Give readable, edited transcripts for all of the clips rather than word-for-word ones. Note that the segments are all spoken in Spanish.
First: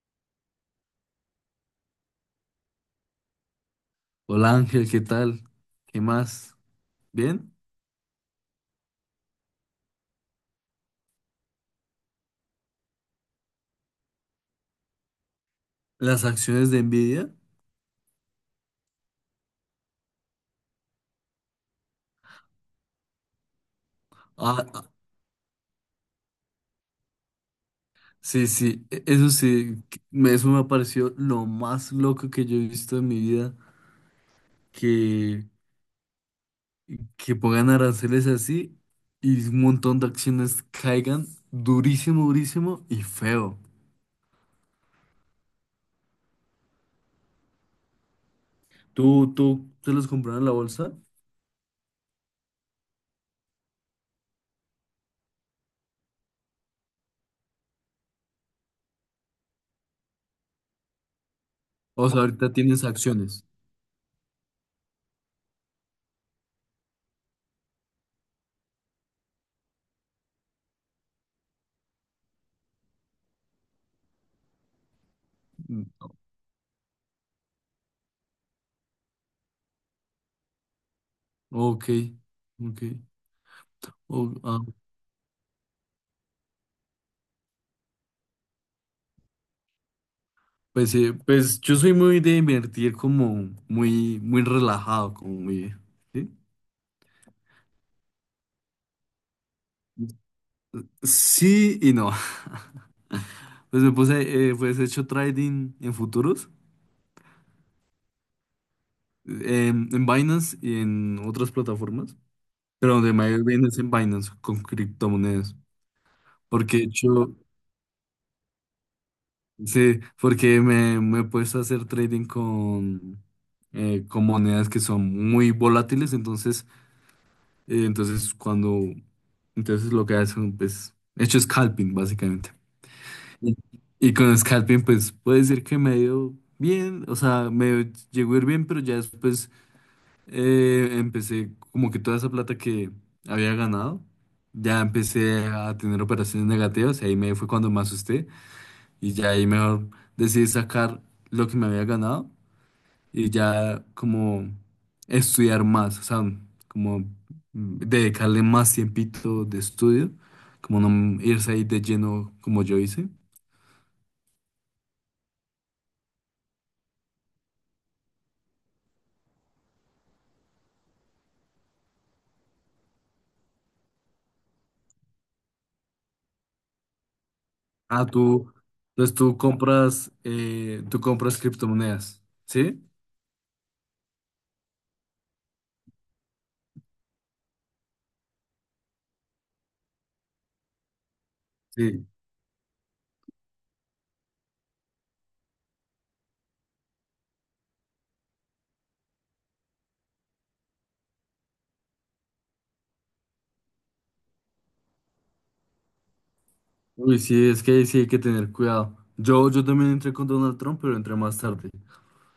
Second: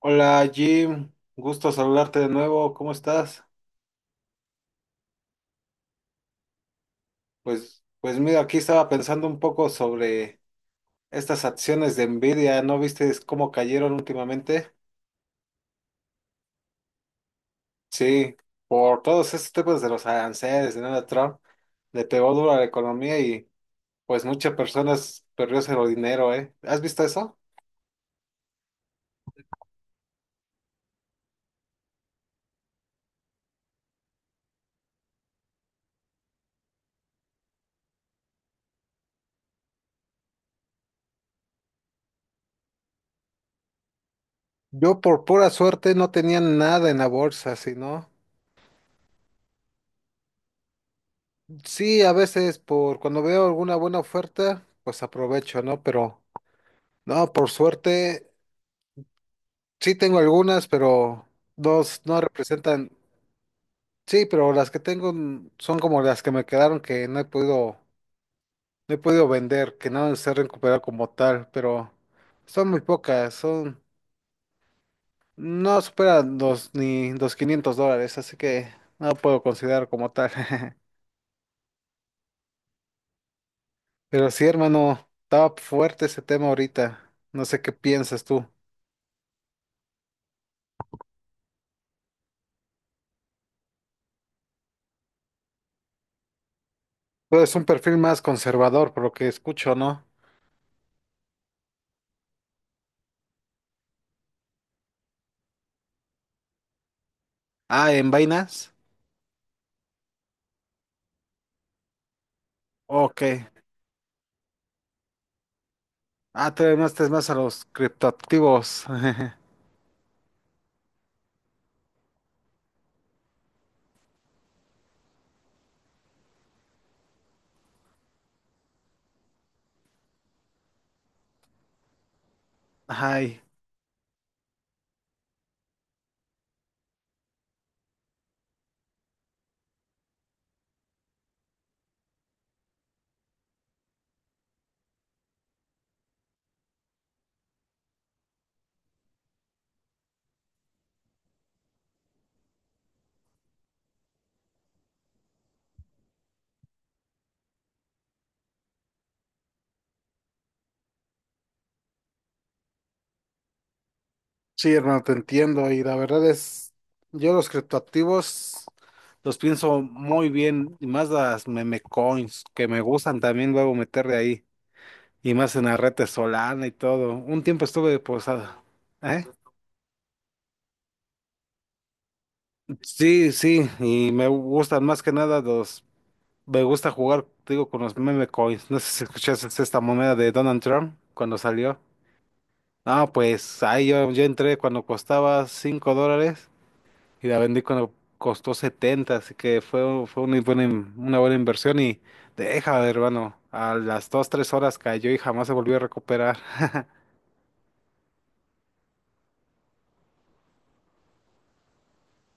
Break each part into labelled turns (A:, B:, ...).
A: Hola Jim, gusto saludarte de nuevo, ¿cómo estás?
B: Hola Ángel, ¿qué tal? ¿Qué más? ¿Bien?
A: Pues mira, aquí estaba pensando un poco sobre estas acciones de Nvidia, ¿no viste cómo cayeron últimamente?
B: ¿Las acciones de Nvidia?
A: Sí, por todos estos temas de los aranceles, ¿no? De Donald Trump, le pegó duro a la economía y pues muchas
B: Ah, ah,
A: personas perdió cero dinero, ¿eh? ¿Has visto eso?
B: sí, sí, eso sí, eso me pareció lo más loco que yo he visto en mi vida, que, que pongan aranceles así y un montón de acciones caigan durísimo, durísimo y feo.
A: Yo por pura suerte no tenía nada en la bolsa, sino
B: ¿Tú te los compraron en la bolsa?
A: sí, a veces por cuando veo alguna buena oferta, pues aprovecho, ¿no? Pero no, por suerte, sí tengo algunas, pero dos
B: O
A: no
B: sea, ahorita tienes
A: representan.
B: acciones.
A: Sí, pero las que tengo son como las que me quedaron que no he podido, no he podido vender, que no se han recuperado como tal, pero son muy pocas, son, no
B: Mm,
A: superan los ni los $500, así que no puedo considerar como tal.
B: Ok, ok.
A: Pero sí, hermano, estaba fuerte ese tema ahorita. No sé qué piensas tú.
B: Pues, pues yo soy muy de invertir como muy, muy relajado, como muy... Sí,
A: Tú eres un perfil más conservador, por lo que escucho, ¿no?
B: sí y no. Pues me puse, pues he hecho trading en futuros,
A: Ah, en vainas.
B: en Binance y en otras plataformas, pero donde
A: Ok.
B: me ha ido bien es en Binance con criptomonedas,
A: Ah,
B: porque
A: todavía
B: he
A: no estés más a
B: hecho,
A: los criptoactivos.
B: sí, porque me he puesto a hacer trading con monedas que son muy volátiles, entonces Eh, entonces, cuando, entonces lo que hacen, pues, hecho scalping, básicamente.
A: Ay,
B: Y, y con scalping, pues, puede decir que me dio bien, o sea, me llegó a ir bien, pero ya después empecé como que toda esa plata que había ganado, ya empecé a tener operaciones negativas y ahí me fue cuando me asusté y ya ahí mejor decidí sacar lo que me había ganado y ya como estudiar más, o sea, como dedicarle más tiempito de estudio, como no irse ahí de lleno como yo hice.
A: sí, hermano, te entiendo. Y la verdad es, yo los criptoactivos los pienso muy bien, y más las meme coins, que me gustan también luego meterle ahí. Y más en la red de Solana y todo. Un tiempo estuve
B: Ah, tú,
A: posada.
B: entonces
A: ¿Eh?
B: tú compras criptomonedas, ¿sí?
A: Sí, sí, y me gustan más que nada los. Me gusta jugar, te digo, con los meme coins. ¿No sé si escuchaste esta moneda de Donald Trump cuando salió?
B: Sí.
A: No, pues ahí yo entré cuando costaba $5 y la vendí cuando costó 70, así que fue, fue una buena, una buena inversión y deja, de hermano, a las 2 3 horas cayó y jamás se volvió a recuperar.
B: Uy, sí, es que ahí sí hay que tener cuidado. Yo también entré con Donald Trump, pero entré más tarde.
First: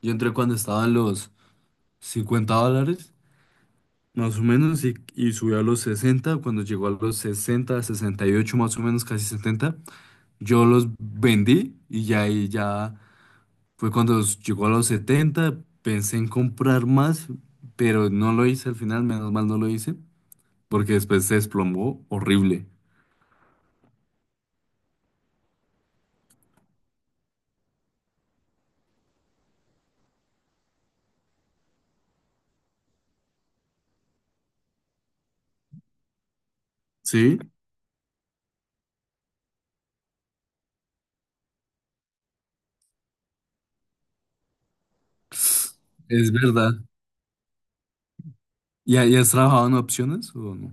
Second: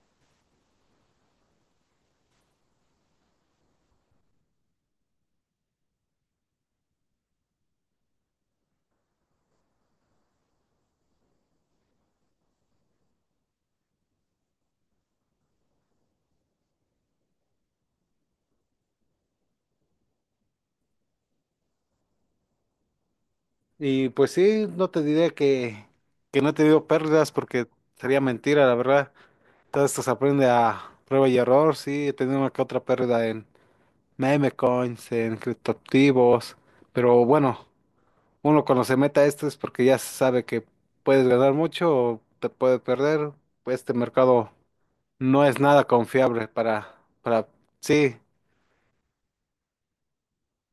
B: Yo entré cuando estaban los $50, más o menos, y subió a los 60 cuando llegó a los 60, 68 más o menos, casi 70. Yo los vendí y ya ahí ya fue cuando llegó a los 70, pensé en comprar más, pero no lo hice al final, menos mal no lo hice, porque después se desplomó horrible.
A: Y pues sí, no te diré que no he tenido pérdidas porque sería mentira, la verdad. Todo esto se aprende a prueba y error, sí, he tenido una que otra pérdida en meme coins, en criptoactivos, pero
B: Sí,
A: bueno. Uno cuando se meta a esto es porque ya sabe que puedes ganar mucho o te puede perder. Pues este mercado no es nada
B: es
A: confiable
B: verdad.
A: para, sí,
B: Y has trabajado en opciones o no?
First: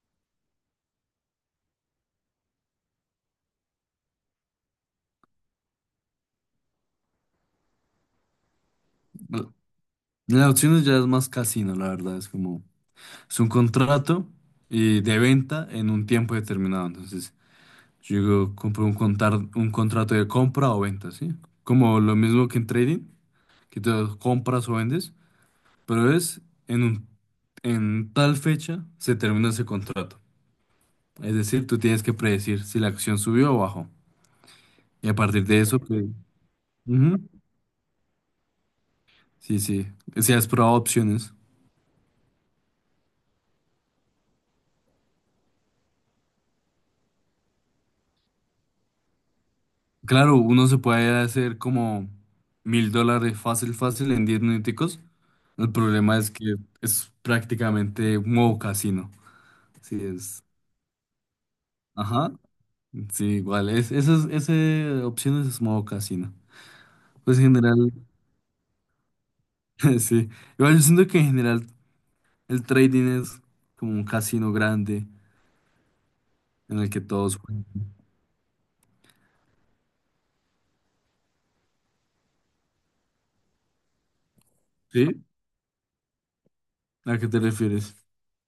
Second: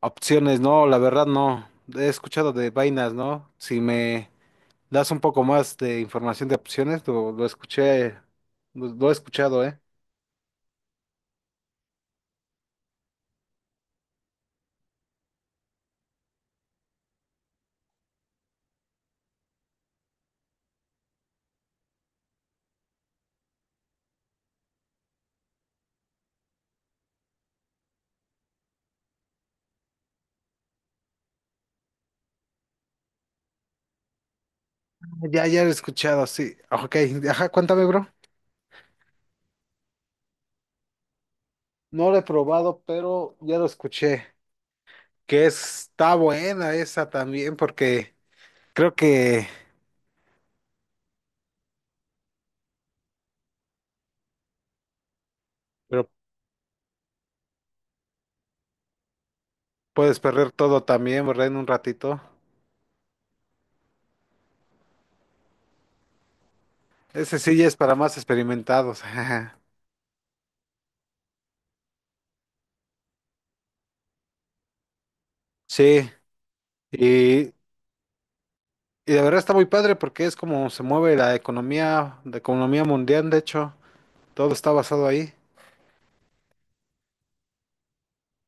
A: opciones, no, la verdad no. He escuchado de vainas, ¿no? Si me das un poco más de información de opciones, lo escuché, lo he
B: No,
A: escuchado, ¿eh?
B: las opciones ya es más casino, la verdad, es como, es un contrato y de venta en un tiempo determinado, entonces yo digo, un contrato de compra o venta, ¿sí? Como lo mismo que en trading, que tú compras o vendes, pero es en un, en tal fecha se termina ese contrato. Es decir, tú tienes que predecir si la acción subió o bajó. Y a partir
A: Ya,
B: de
A: ya lo he
B: eso, pues,
A: escuchado, sí. Ok,
B: ujú,
A: ajá, cuéntame, bro.
B: sí, sí. Si has probado opciones.
A: No lo he probado, pero ya lo escuché. Que está buena esa también, porque creo que...
B: Claro, uno se puede hacer como $1,000 fácil, fácil en 10 minuticos. El
A: Pero
B: problema es que es prácticamente un modo casino. Sí,
A: puedes
B: es.
A: perder todo también, ¿verdad? En un ratito.
B: Ajá. Sí, igual. Esas opciones es modo casino.
A: Ese
B: Pues en
A: sí ya es
B: general.
A: para más experimentados.
B: Sí, igual yo siento que en general el trading es como un casino grande
A: Sí,
B: en el que todos
A: y
B: juegan.
A: la verdad está muy padre porque es como se mueve la economía mundial, de hecho, todo está basado
B: ¿Sí?
A: ahí.
B: ¿A qué te refieres?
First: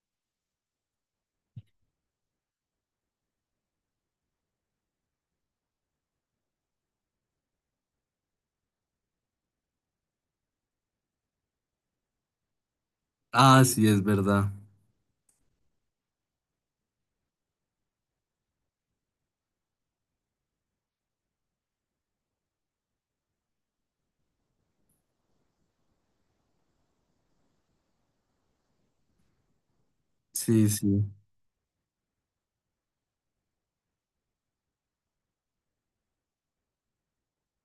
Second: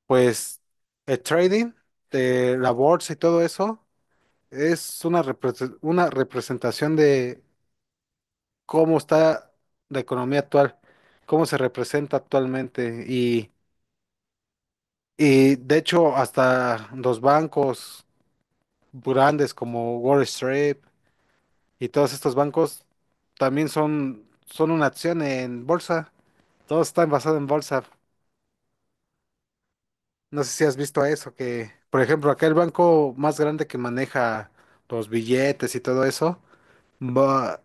A: Pues el trading, de la bolsa y todo eso, es una, una representación de cómo está la economía actual, cómo se representa actualmente.
B: Ah, sí, es verdad.
A: Y de hecho, hasta los bancos grandes como Wall Street y todos estos bancos también son, son una acción en bolsa. Todos están basados en bolsa. ¿No sé si
B: Sí,
A: has visto
B: sí.
A: eso, que por ejemplo acá el banco más grande que maneja los billetes y todo eso, va,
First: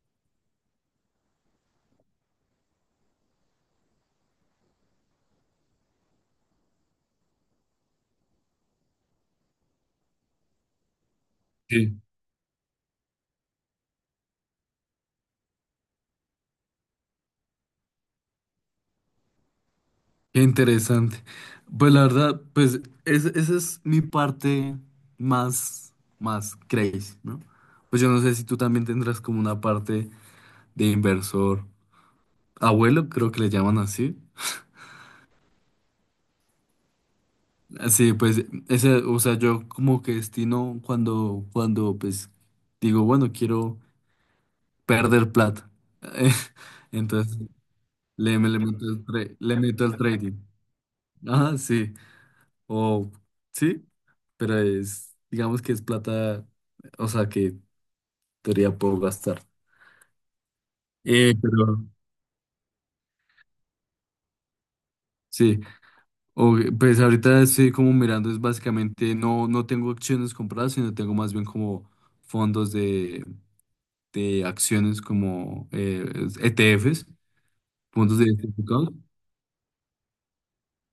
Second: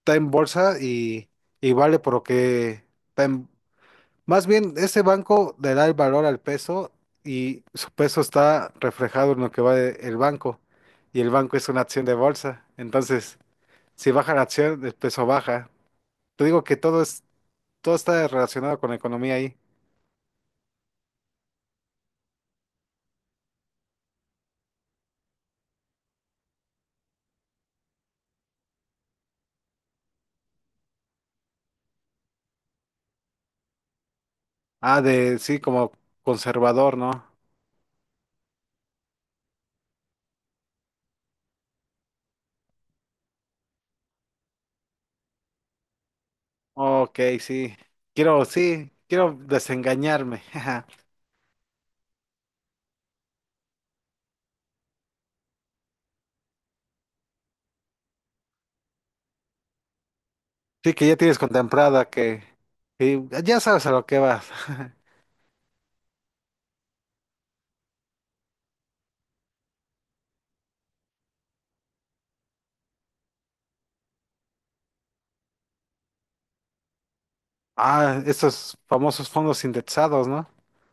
A: está en bolsa y vale por lo que está en-? Más bien, ese banco le da el valor al peso y su peso está reflejado en lo que va de- el banco. Y el banco es una
B: Sí.
A: acción de bolsa. Entonces, si baja la acción, el peso baja. Te digo que todo es, todo está relacionado con la economía ahí.
B: Qué interesante. Pues la verdad, pues esa es mi parte más, más crazy, ¿no? Pues yo no sé si tú también tendrás como una parte de inversor abuelo, creo que le llaman así.
A: Ah, de sí, como conservador, ¿no?
B: Sí, pues ese, o sea, yo como que destino cuando, cuando pues digo, bueno, quiero perder plata.
A: Ok,
B: Entonces
A: sí. Quiero,
B: le meto
A: sí,
B: el
A: quiero
B: le meto el trading.
A: desengañarme.
B: Ajá, sí. O sí, pero es, digamos que es plata, o sea, que en teoría puedo gastar.
A: Sí, que ya tienes
B: Pero
A: contemplada que ya sabes a lo que vas.
B: sí, pues ahorita estoy como mirando, es básicamente no, no tengo acciones compradas, sino tengo más bien como fondos de acciones como ETFs, fondos
A: Ah, estos
B: diversificados.
A: famosos fondos indexados, ¿no?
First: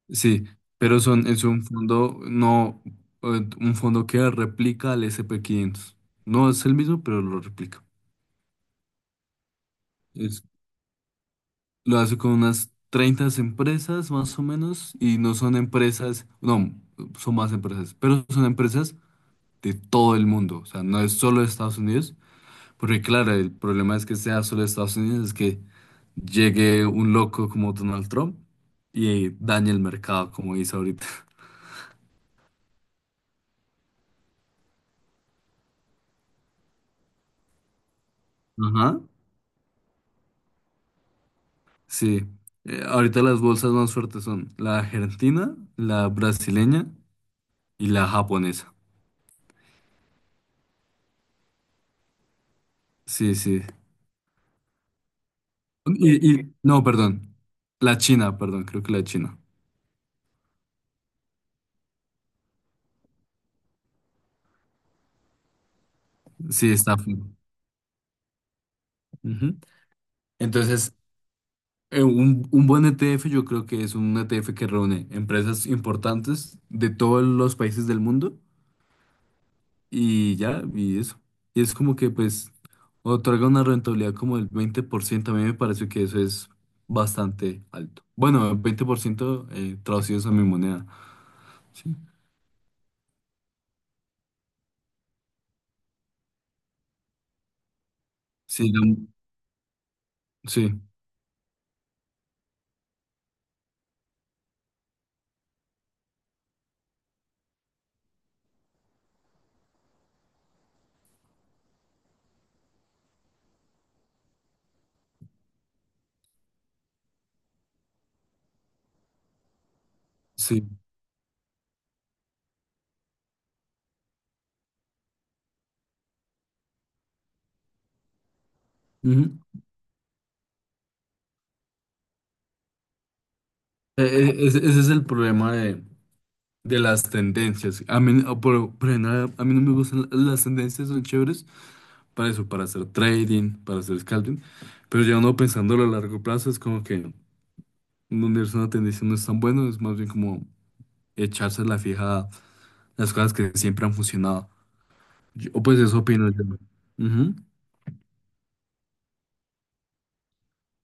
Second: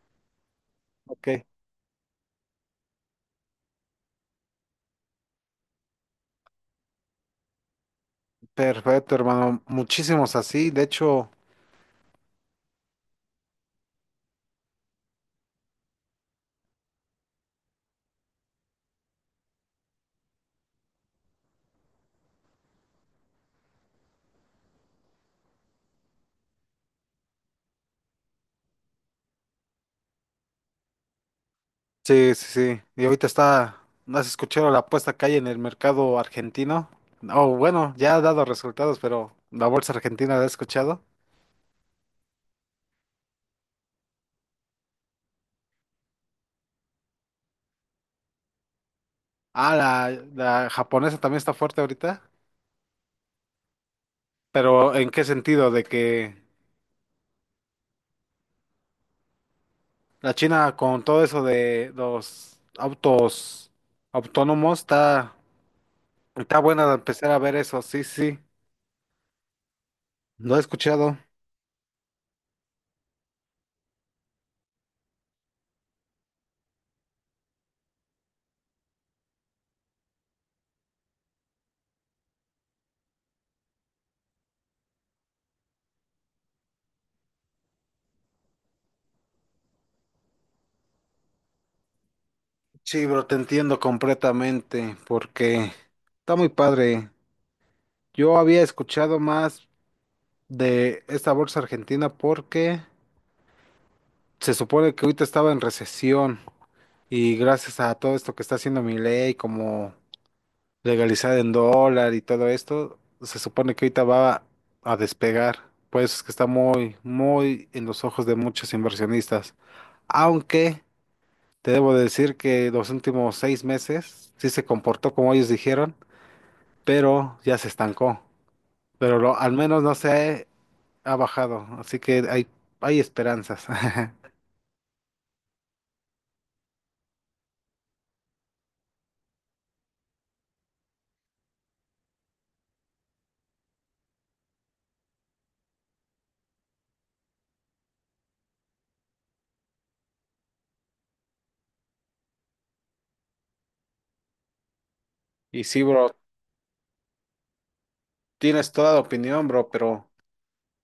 B: Sí, pero son, es
A: Ok,
B: un fondo, no, un fondo que replica al S&P 500. No es el mismo, pero lo replica.
A: perfecto, hermano. Muchísimos
B: Es-
A: así. De hecho.
B: lo hace con unas 30 empresas más o menos y no son empresas, no, son más empresas, pero son empresas de todo el mundo. O sea, no es solo de Estados Unidos. Porque claro, el problema es que sea solo de Estados Unidos, es que llegue un loco como Donald Trump y dañe el mercado, como dice ahorita.
A: Sí, sí, sí. Y ahorita está, ¿no has escuchado la apuesta que hay en el mercado argentino? Oh, bueno, ya ha dado resultados,
B: Ajá.
A: pero la bolsa argentina la he escuchado.
B: Sí. Ahorita las bolsas más fuertes son la argentina, la brasileña y la japonesa.
A: Ah, la japonesa también está fuerte ahorita.
B: Sí, sí.
A: Pero ¿en qué sentido? De que
B: No, perdón. La China, perdón, creo que la China.
A: la China con todo eso de los autos autónomos está
B: Sí,
A: buena de
B: está fuerte.
A: empezar a ver eso. Sí, sí,
B: Ujú.
A: lo he
B: Entonces,
A: escuchado.
B: un buen ETF yo creo que es un ETF que reúne empresas importantes de todos los países del mundo. Y ya, y eso. Y es como que pues otorga una rentabilidad como del 20%. A mí me parece que eso es bastante alto. Bueno, 20% traducidos a mi moneda. Sí,
A: Sí, bro, te entiendo completamente porque está muy padre. Yo había
B: sí,
A: escuchado más
B: sí,
A: de esta bolsa argentina porque se supone que ahorita estaba en recesión y gracias a todo esto que está haciendo mi ley como legalizar en dólar y todo esto, se supone que ahorita va a despegar. Por eso es que está muy, muy en los ojos de muchos inversionistas.
B: sí.
A: Aunque te debo decir que los últimos 6 meses sí se comportó como ellos dijeron, pero ya se estancó. Pero
B: Ujú.
A: al menos no sé ha bajado, así que hay esperanzas.
B: Ese es el problema de las tendencias. A mí, por general, a mí no me gustan las tendencias, son chéveres para eso, para hacer trading, para hacer scalping. Pero ya uno pensándolo a largo plazo es como que donde es una tendencia no es tan bueno, es más bien como echarse la fija las cosas que siempre han funcionado. O
A: Y
B: pues
A: sí,
B: eso
A: bro,
B: opino yo. Ujú.
A: tienes toda la opinión, bro, pero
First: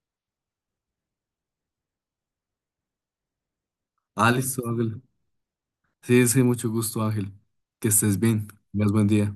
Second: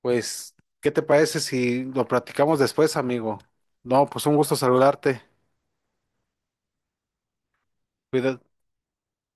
A: pues, ¿qué te parece si lo platicamos después, amigo? No, pues
B: Ah,
A: un gusto
B: listo, Ángel.
A: saludarte.
B: Sí, sí, mucho gusto, Ángel. Que estés
A: Cuida.
B: bien. Tengas buen día.